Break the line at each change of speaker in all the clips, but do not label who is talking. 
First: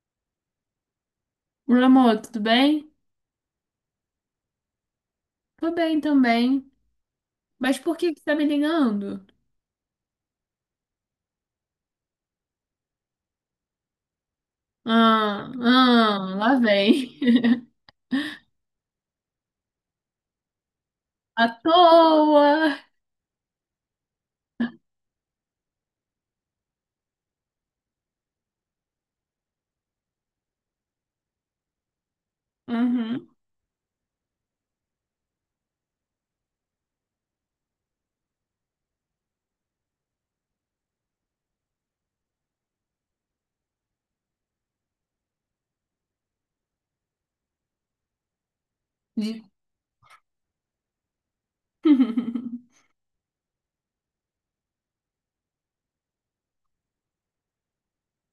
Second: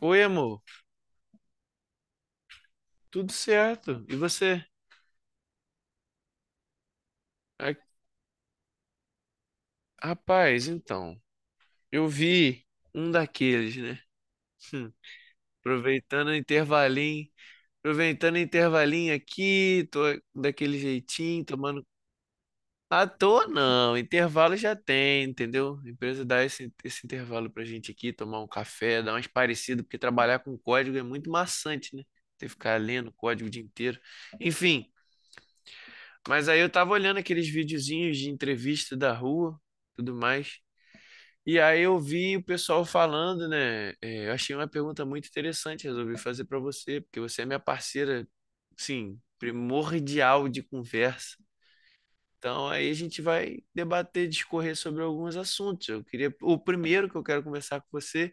Oi, amor.
Meu amor, tudo bem?
Tudo certo? E você?
Tô bem também.
Ah.
Mas por que que você tá me ligando?
Rapaz, então, eu vi um daqueles, né? Hum.
Ah,
Aproveitando o
ah, lá vem.
intervalinho, aproveitando o intervalinho aqui, tô daquele jeitinho,
À
tomando.
toa.
À toa não, intervalo já tem, entendeu? A empresa dá esse intervalo pra gente aqui, tomar um café, dar umas parecidas, porque trabalhar com código é muito maçante, né? Ter que ficar lendo
Uhum.
código o dia inteiro. Enfim, mas aí eu tava olhando aqueles videozinhos de entrevista da rua, tudo mais. E aí eu vi o pessoal falando, né? Eu achei uma pergunta muito interessante, resolvi fazer pra você, porque você é minha parceira, sim,
De-
primordial de conversa. Então aí a gente vai debater, discorrer sobre alguns assuntos. Eu queria, o primeiro que eu quero conversar com você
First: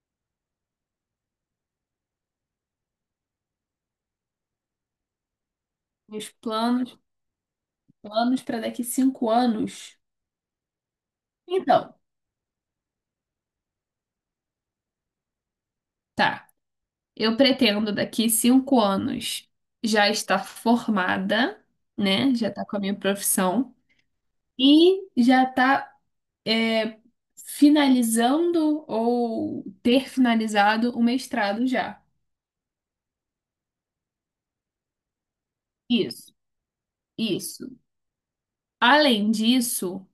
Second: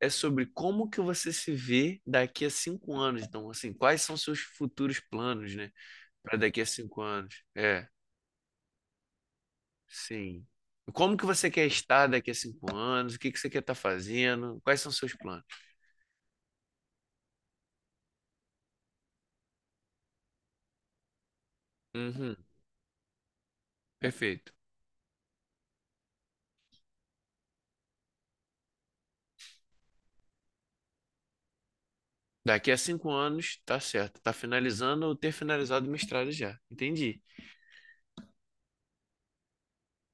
é sobre como que você se vê daqui a 5 anos. Então, assim, quais são seus futuros planos, né?
Meus
Para daqui a
planos,
5 anos. É.
planos para daqui 5 anos.
Sim. Como que você quer
Então,
estar daqui a 5 anos? O que que você quer estar fazendo? Quais são seus planos?
tá. Eu pretendo daqui 5 anos já estar formada, né?
Uhum,
Já tá com a minha profissão
perfeito.
e já tá é, finalizando ou ter finalizado o mestrado já.
Daqui a cinco anos, tá certo. Tá finalizando ou ter finalizado o mestrado
Isso,
já. Entendi.
isso. Além disso,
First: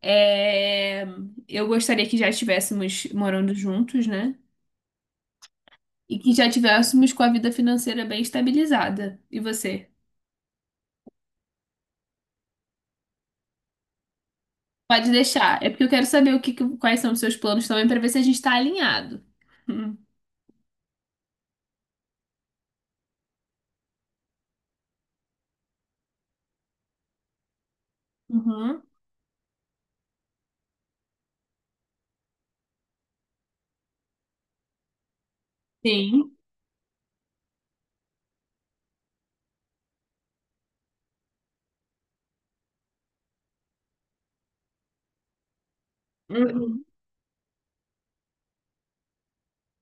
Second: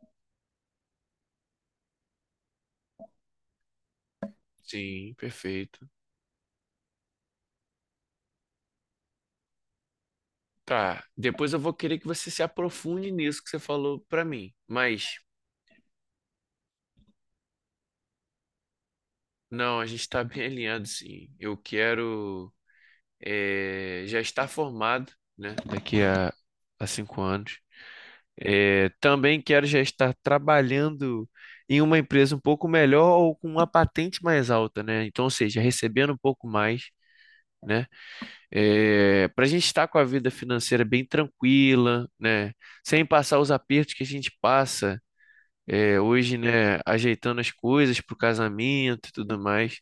é, eu gostaria que já estivéssemos morando juntos, né?
Sim, perfeito.
E que já tivéssemos com a vida financeira bem estabilizada. E você?
Tá. Depois eu vou querer que você se aprofunde nisso que você falou pra mim.
Pode
Mas,
deixar. É porque eu quero saber quais são os seus planos também, para ver se a gente está alinhado.
não, a gente tá bem alinhado, sim. Eu quero já estar formado, né? Daqui a 5 anos.
Hum. Uhum.
É, também quero já estar trabalhando em uma empresa um pouco melhor ou com uma patente mais alta, né? Então, ou seja, recebendo um
Sim.
pouco mais, né? Para a gente estar com a vida financeira bem tranquila, né? Sem passar os apertos que a gente passa hoje, né?
Uhum.
Ajeitando as coisas para o casamento e tudo mais.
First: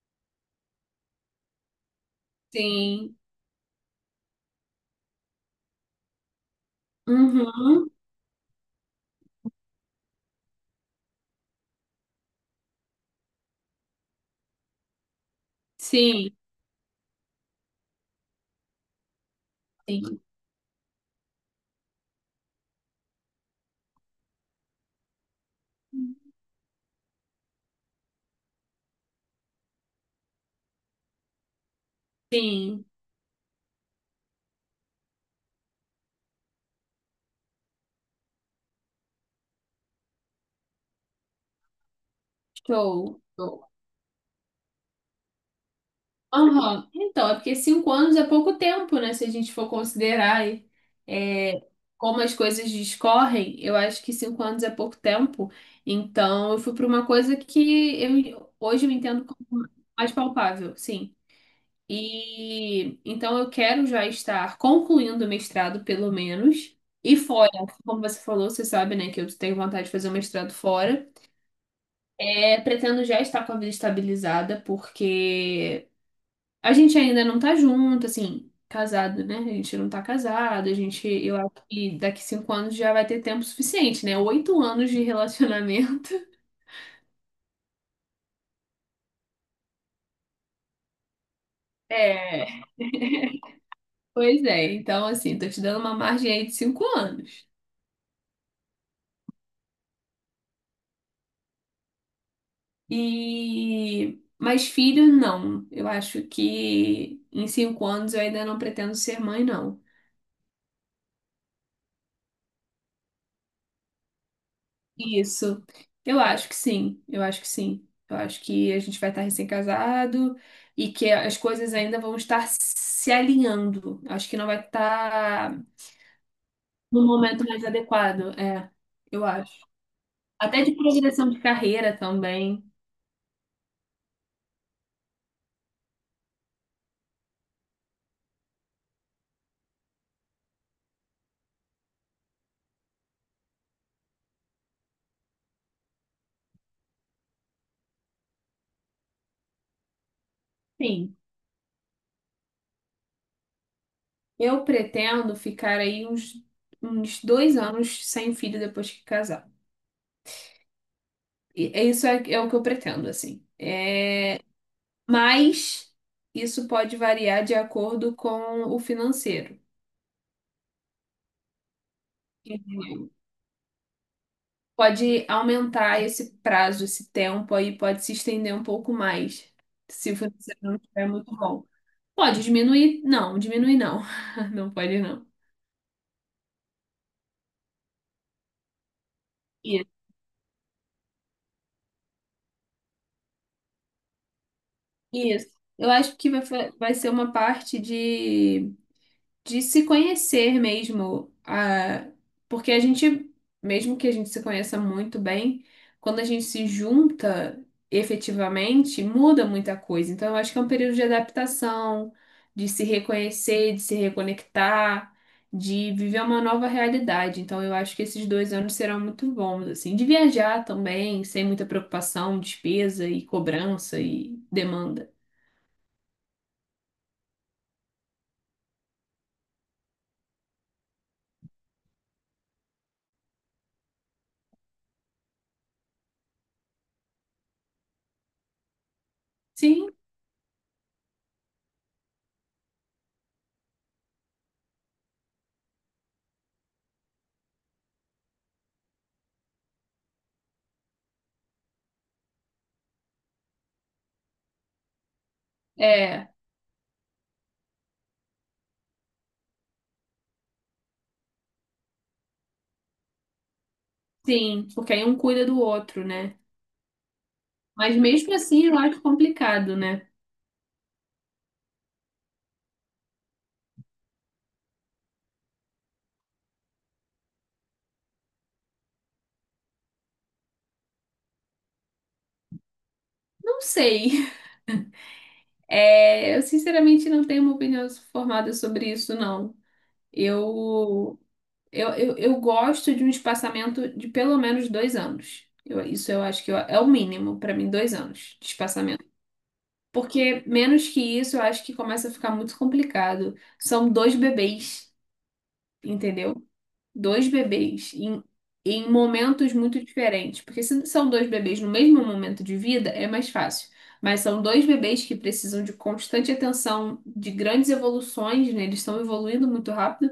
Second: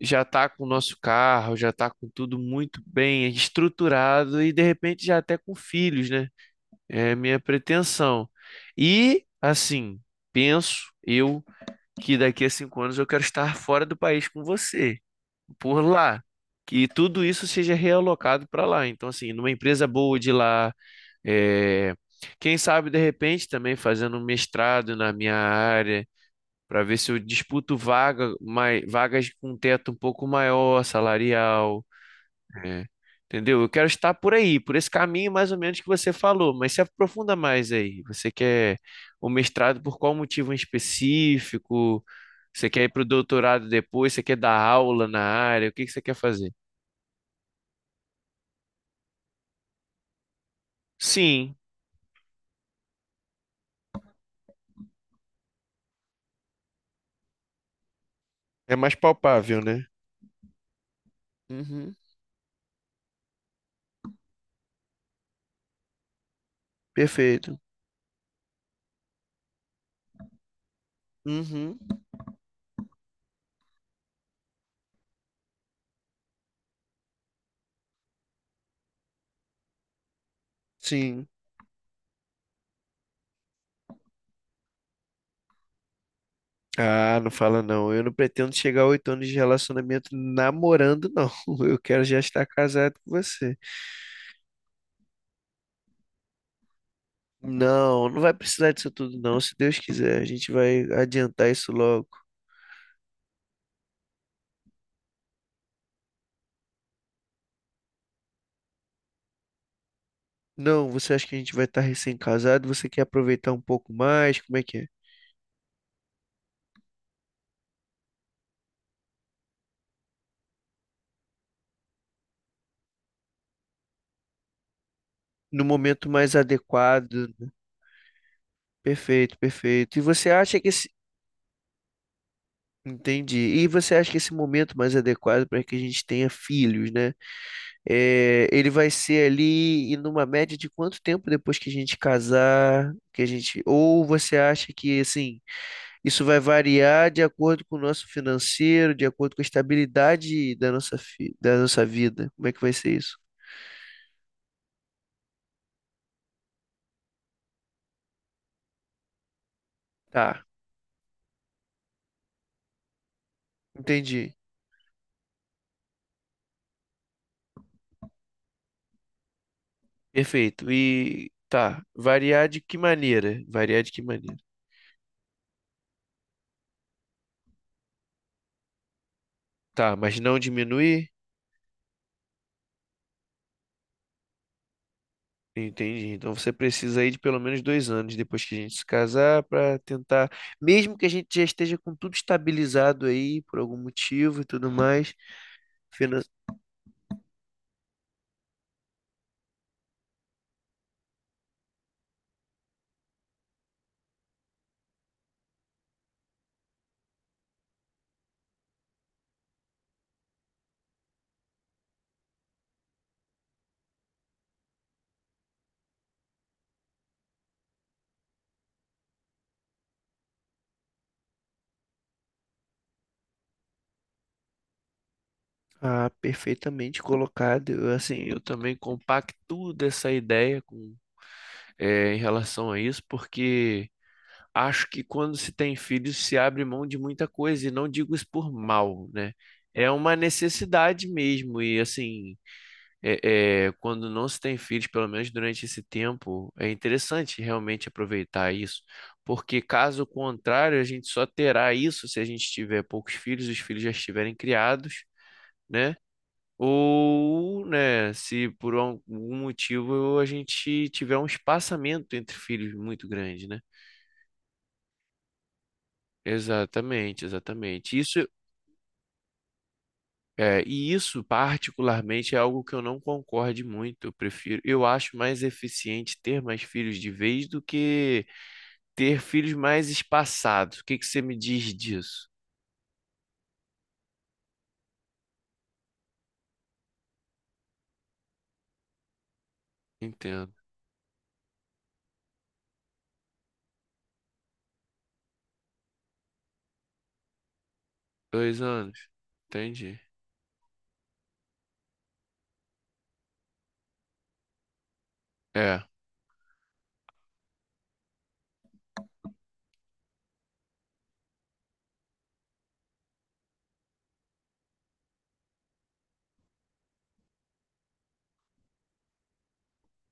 Já tá com o nosso carro, já tá com tudo muito
Sim.
bem estruturado e de repente já até com filhos, né? É a minha
Uhum.
pretensão. E, assim, penso eu que daqui a 5 anos eu quero estar fora do país com você, por lá.
Sim.
Que tudo isso seja realocado para lá. Então, assim, numa empresa boa
Sim.
de lá, é, quem sabe de repente também fazendo um mestrado na minha área, para ver se eu disputo vagas com teto um pouco maior, salarial. É,
Sim.
entendeu? Eu quero estar por aí, por esse caminho mais ou menos que você falou, mas se aprofunda mais aí. Você quer o mestrado por qual motivo em específico? Você quer ir para o
Show.
doutorado
Show.
depois? Você quer dar aula na área? O que que você quer fazer?
Aham. Então, é porque 5 anos é pouco tempo, né? Se a gente for considerar aí, é,
Sim,
como as coisas discorrem, eu acho que 5 anos é pouco tempo. Então, eu fui para uma coisa que eu,
é
hoje, eu
mais
entendo
palpável,
como
né?
mais palpável, sim.
Uhum.
E então eu quero já estar concluindo o mestrado, pelo menos. E fora,
Perfeito.
como você falou, você sabe, né, que eu tenho vontade de fazer o mestrado fora.
Uhum.
É, pretendo já estar com a vida estabilizada, porque a gente ainda não tá junto, assim, casado, né? A gente não tá casado, a gente,
Sim.
eu acho que daqui 5 anos já vai ter tempo suficiente, né? 8 anos de relacionamento.
Ah, não fala não. Eu não pretendo chegar a 8 anos de relacionamento namorando, não. Eu quero já estar
É,
casado com você.
pois é. Então, assim, tô te dando uma margem aí de 5 anos.
Não, não vai precisar disso tudo, não. Se Deus quiser, a gente vai adiantar isso logo.
E, mas filho, não. Eu acho que em 5 anos eu ainda não pretendo ser mãe, não.
Não, você acha que a gente vai estar recém-casado? Você quer aproveitar um pouco mais? Como é que é?
Isso. Eu acho que sim, eu acho que sim. Eu acho que a gente vai estar recém-casado e que as coisas ainda vão estar se alinhando. Acho que não vai estar
No momento mais
no
adequado,
momento
né?
mais adequado, eu
Perfeito,
acho.
perfeito. E você acha
Até
que
de
esse.
progressão de carreira também.
Entendi. E você acha que esse momento mais adequado para que a gente tenha filhos, né? É, ele vai ser ali e numa média de quanto tempo depois que a gente casar, que a gente. Ou você acha que assim. Isso vai variar de acordo com o nosso financeiro, de acordo com a estabilidade da nossa,
Sim.
da nossa vida. Como é que vai ser isso?
Eu pretendo ficar aí uns 2 anos sem filho depois que casar.
Tá,
E é isso é o que eu pretendo, assim.
entendi.
É, mas isso pode variar de acordo com o financeiro.
Perfeito. E tá, variar de que maneira? Variar de que maneira?
Pode aumentar esse prazo, esse tempo aí, pode se estender um pouco mais,
Tá,
se o
mas não
financeiro não estiver
diminuir?
muito bom. Pode diminuir? Não, diminuir não. Não pode não.
Entendi. Então você precisa aí de pelo menos 2 anos depois que a gente se casar para
Isso.
tentar, mesmo que a gente já esteja com tudo estabilizado aí por algum motivo e tudo mais,
Isso. Eu acho
finan-
que vai, vai ser uma parte de se conhecer mesmo, ah, porque mesmo que a gente se conheça muito bem, quando a gente se junta efetivamente, muda muita coisa. Então, eu acho que é um período de adaptação, de se reconhecer, de se reconectar, de viver uma nova realidade. Então, eu acho que esses 2 anos serão muito bons, assim, de viajar também, sem muita preocupação, despesa e cobrança e demanda.
ah, perfeitamente colocado. Eu, assim, eu também compactuo dessa ideia com, em relação a isso, porque acho que quando se tem filhos se abre mão de muita coisa, e não digo isso por mal, né?
Sim,
É uma necessidade mesmo, e assim, quando não se tem filhos, pelo menos durante esse tempo, é interessante realmente aproveitar isso, porque caso contrário, a gente só terá isso se a gente tiver poucos filhos, os filhos já estiverem criados, né?
é,
Ou, né, se por algum motivo a gente tiver um espaçamento entre filhos muito grande, né?
sim, porque aí um cuida do outro, né?
Exatamente,
Mas
exatamente. Isso
mesmo assim, eu acho complicado, né?
é, e isso particularmente é algo que eu não concorde muito. Eu prefiro, eu acho mais eficiente ter mais filhos de vez do que ter filhos mais espaçados. O que que você me diz disso?
Não sei. É, eu sinceramente não tenho uma opinião formada sobre isso, não.
Entendo.
Eu, eu gosto de um espaçamento de pelo menos 2 anos. Isso eu acho que é o mínimo para mim, 2 anos de
2 anos.
espaçamento.
Entendi.
Porque menos que isso, eu acho que começa a ficar muito complicado. São dois bebês,
É.
entendeu? Dois bebês em momentos muito diferentes. Porque se são dois bebês no mesmo momento de vida, é mais fácil. Mas são dois bebês que precisam de constante atenção, de grandes evoluções, né? Eles estão evoluindo muito rápido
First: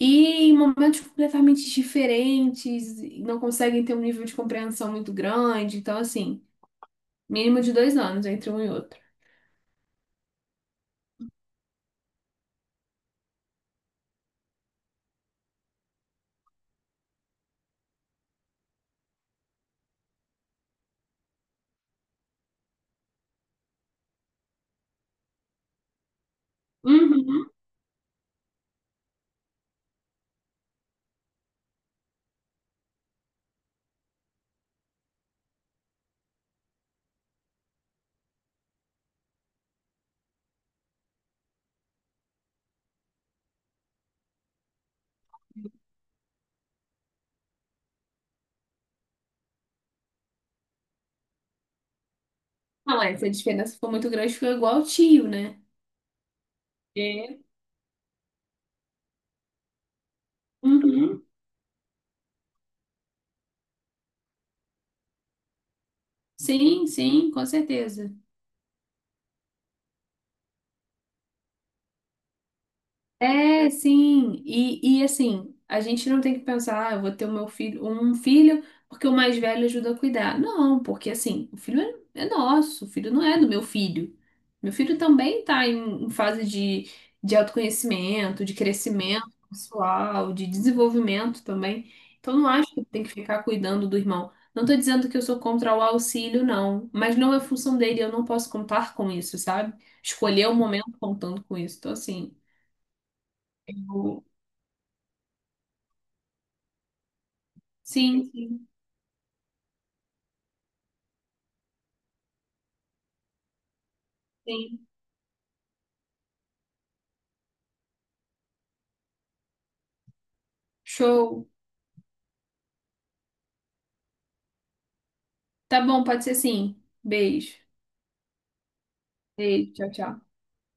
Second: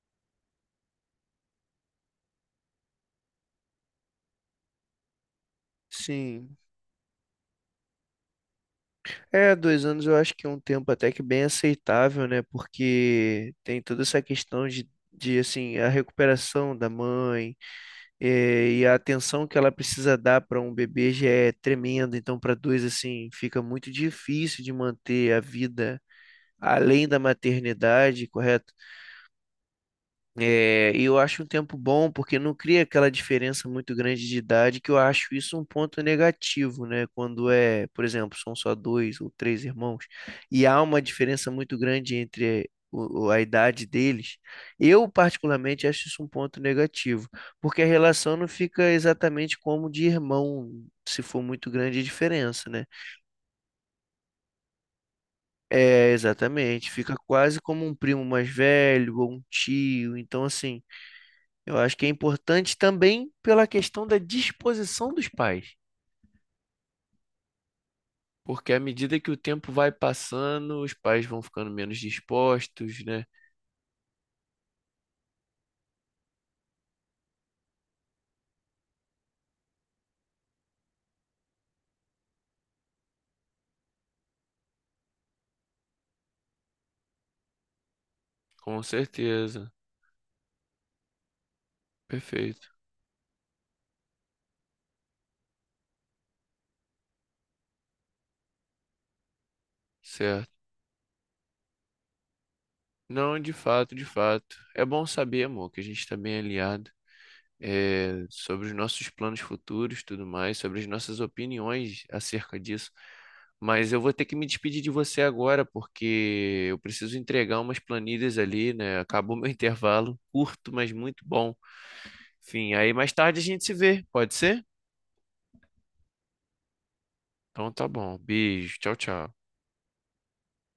e em momentos completamente diferentes, e não conseguem ter um nível de compreensão muito grande. Então, assim,
Sim.
mínimo de 2 anos entre um e outro.
É, 2 anos eu acho que é um tempo até que bem aceitável, né? Porque tem toda essa questão de assim, a recuperação da mãe e a atenção que ela precisa dar para um bebê já é tremenda. Então, para dois, assim, fica muito difícil de manter a vida além da
Uhum.
maternidade, correto? É, e eu acho um tempo bom porque não cria aquela diferença muito grande de idade, que eu acho isso um ponto negativo, né? Quando é, por exemplo, são só dois ou três irmãos, e há uma diferença muito grande entre a idade deles. Eu, particularmente, acho isso um ponto negativo, porque a relação não fica exatamente como de irmão, se for muito grande a diferença, né?
Não, é, se a diferença for muito grande, fica igual ao tio, né?
É, exatamente, fica
É.
quase como um primo mais velho ou um tio, então assim.
Uhum.
Eu acho que é importante também pela questão da disposição dos pais,
Sim, sim, com certeza.
porque à medida que o tempo vai passando, os pais vão ficando menos dispostos, né?
É, sim. E assim, a gente não tem que pensar, ah, eu vou ter o meu filho, um filho, porque o mais velho ajuda a cuidar. Não, porque assim, o filho é nosso, o filho não é do meu filho. Meu filho também está em fase de autoconhecimento, de
Com
crescimento
certeza.
pessoal, de desenvolvimento também. Então não
Perfeito.
acho que tem que ficar cuidando do irmão. Não estou dizendo que eu sou contra o auxílio, não, mas não é função dele, eu não posso contar com isso, sabe? Escolher
Certo.
o momento contando com isso. Então, assim.
Não, de fato, de fato. É bom saber, amor, que a gente está bem alinhado.
Sim,
Sobre
sim,
os nossos planos futuros, tudo mais, sobre as nossas opiniões acerca disso. Mas eu vou ter que me
sim.
despedir de você agora, porque eu preciso entregar umas planilhas ali, né? Acabou meu intervalo, curto, mas muito
Show.
bom. Enfim, aí mais tarde a gente se vê, pode ser?
Tá bom, pode ser sim. Beijo.
Então tá bom. Beijo, tchau, tchau.
Beijo, tchau, tchau.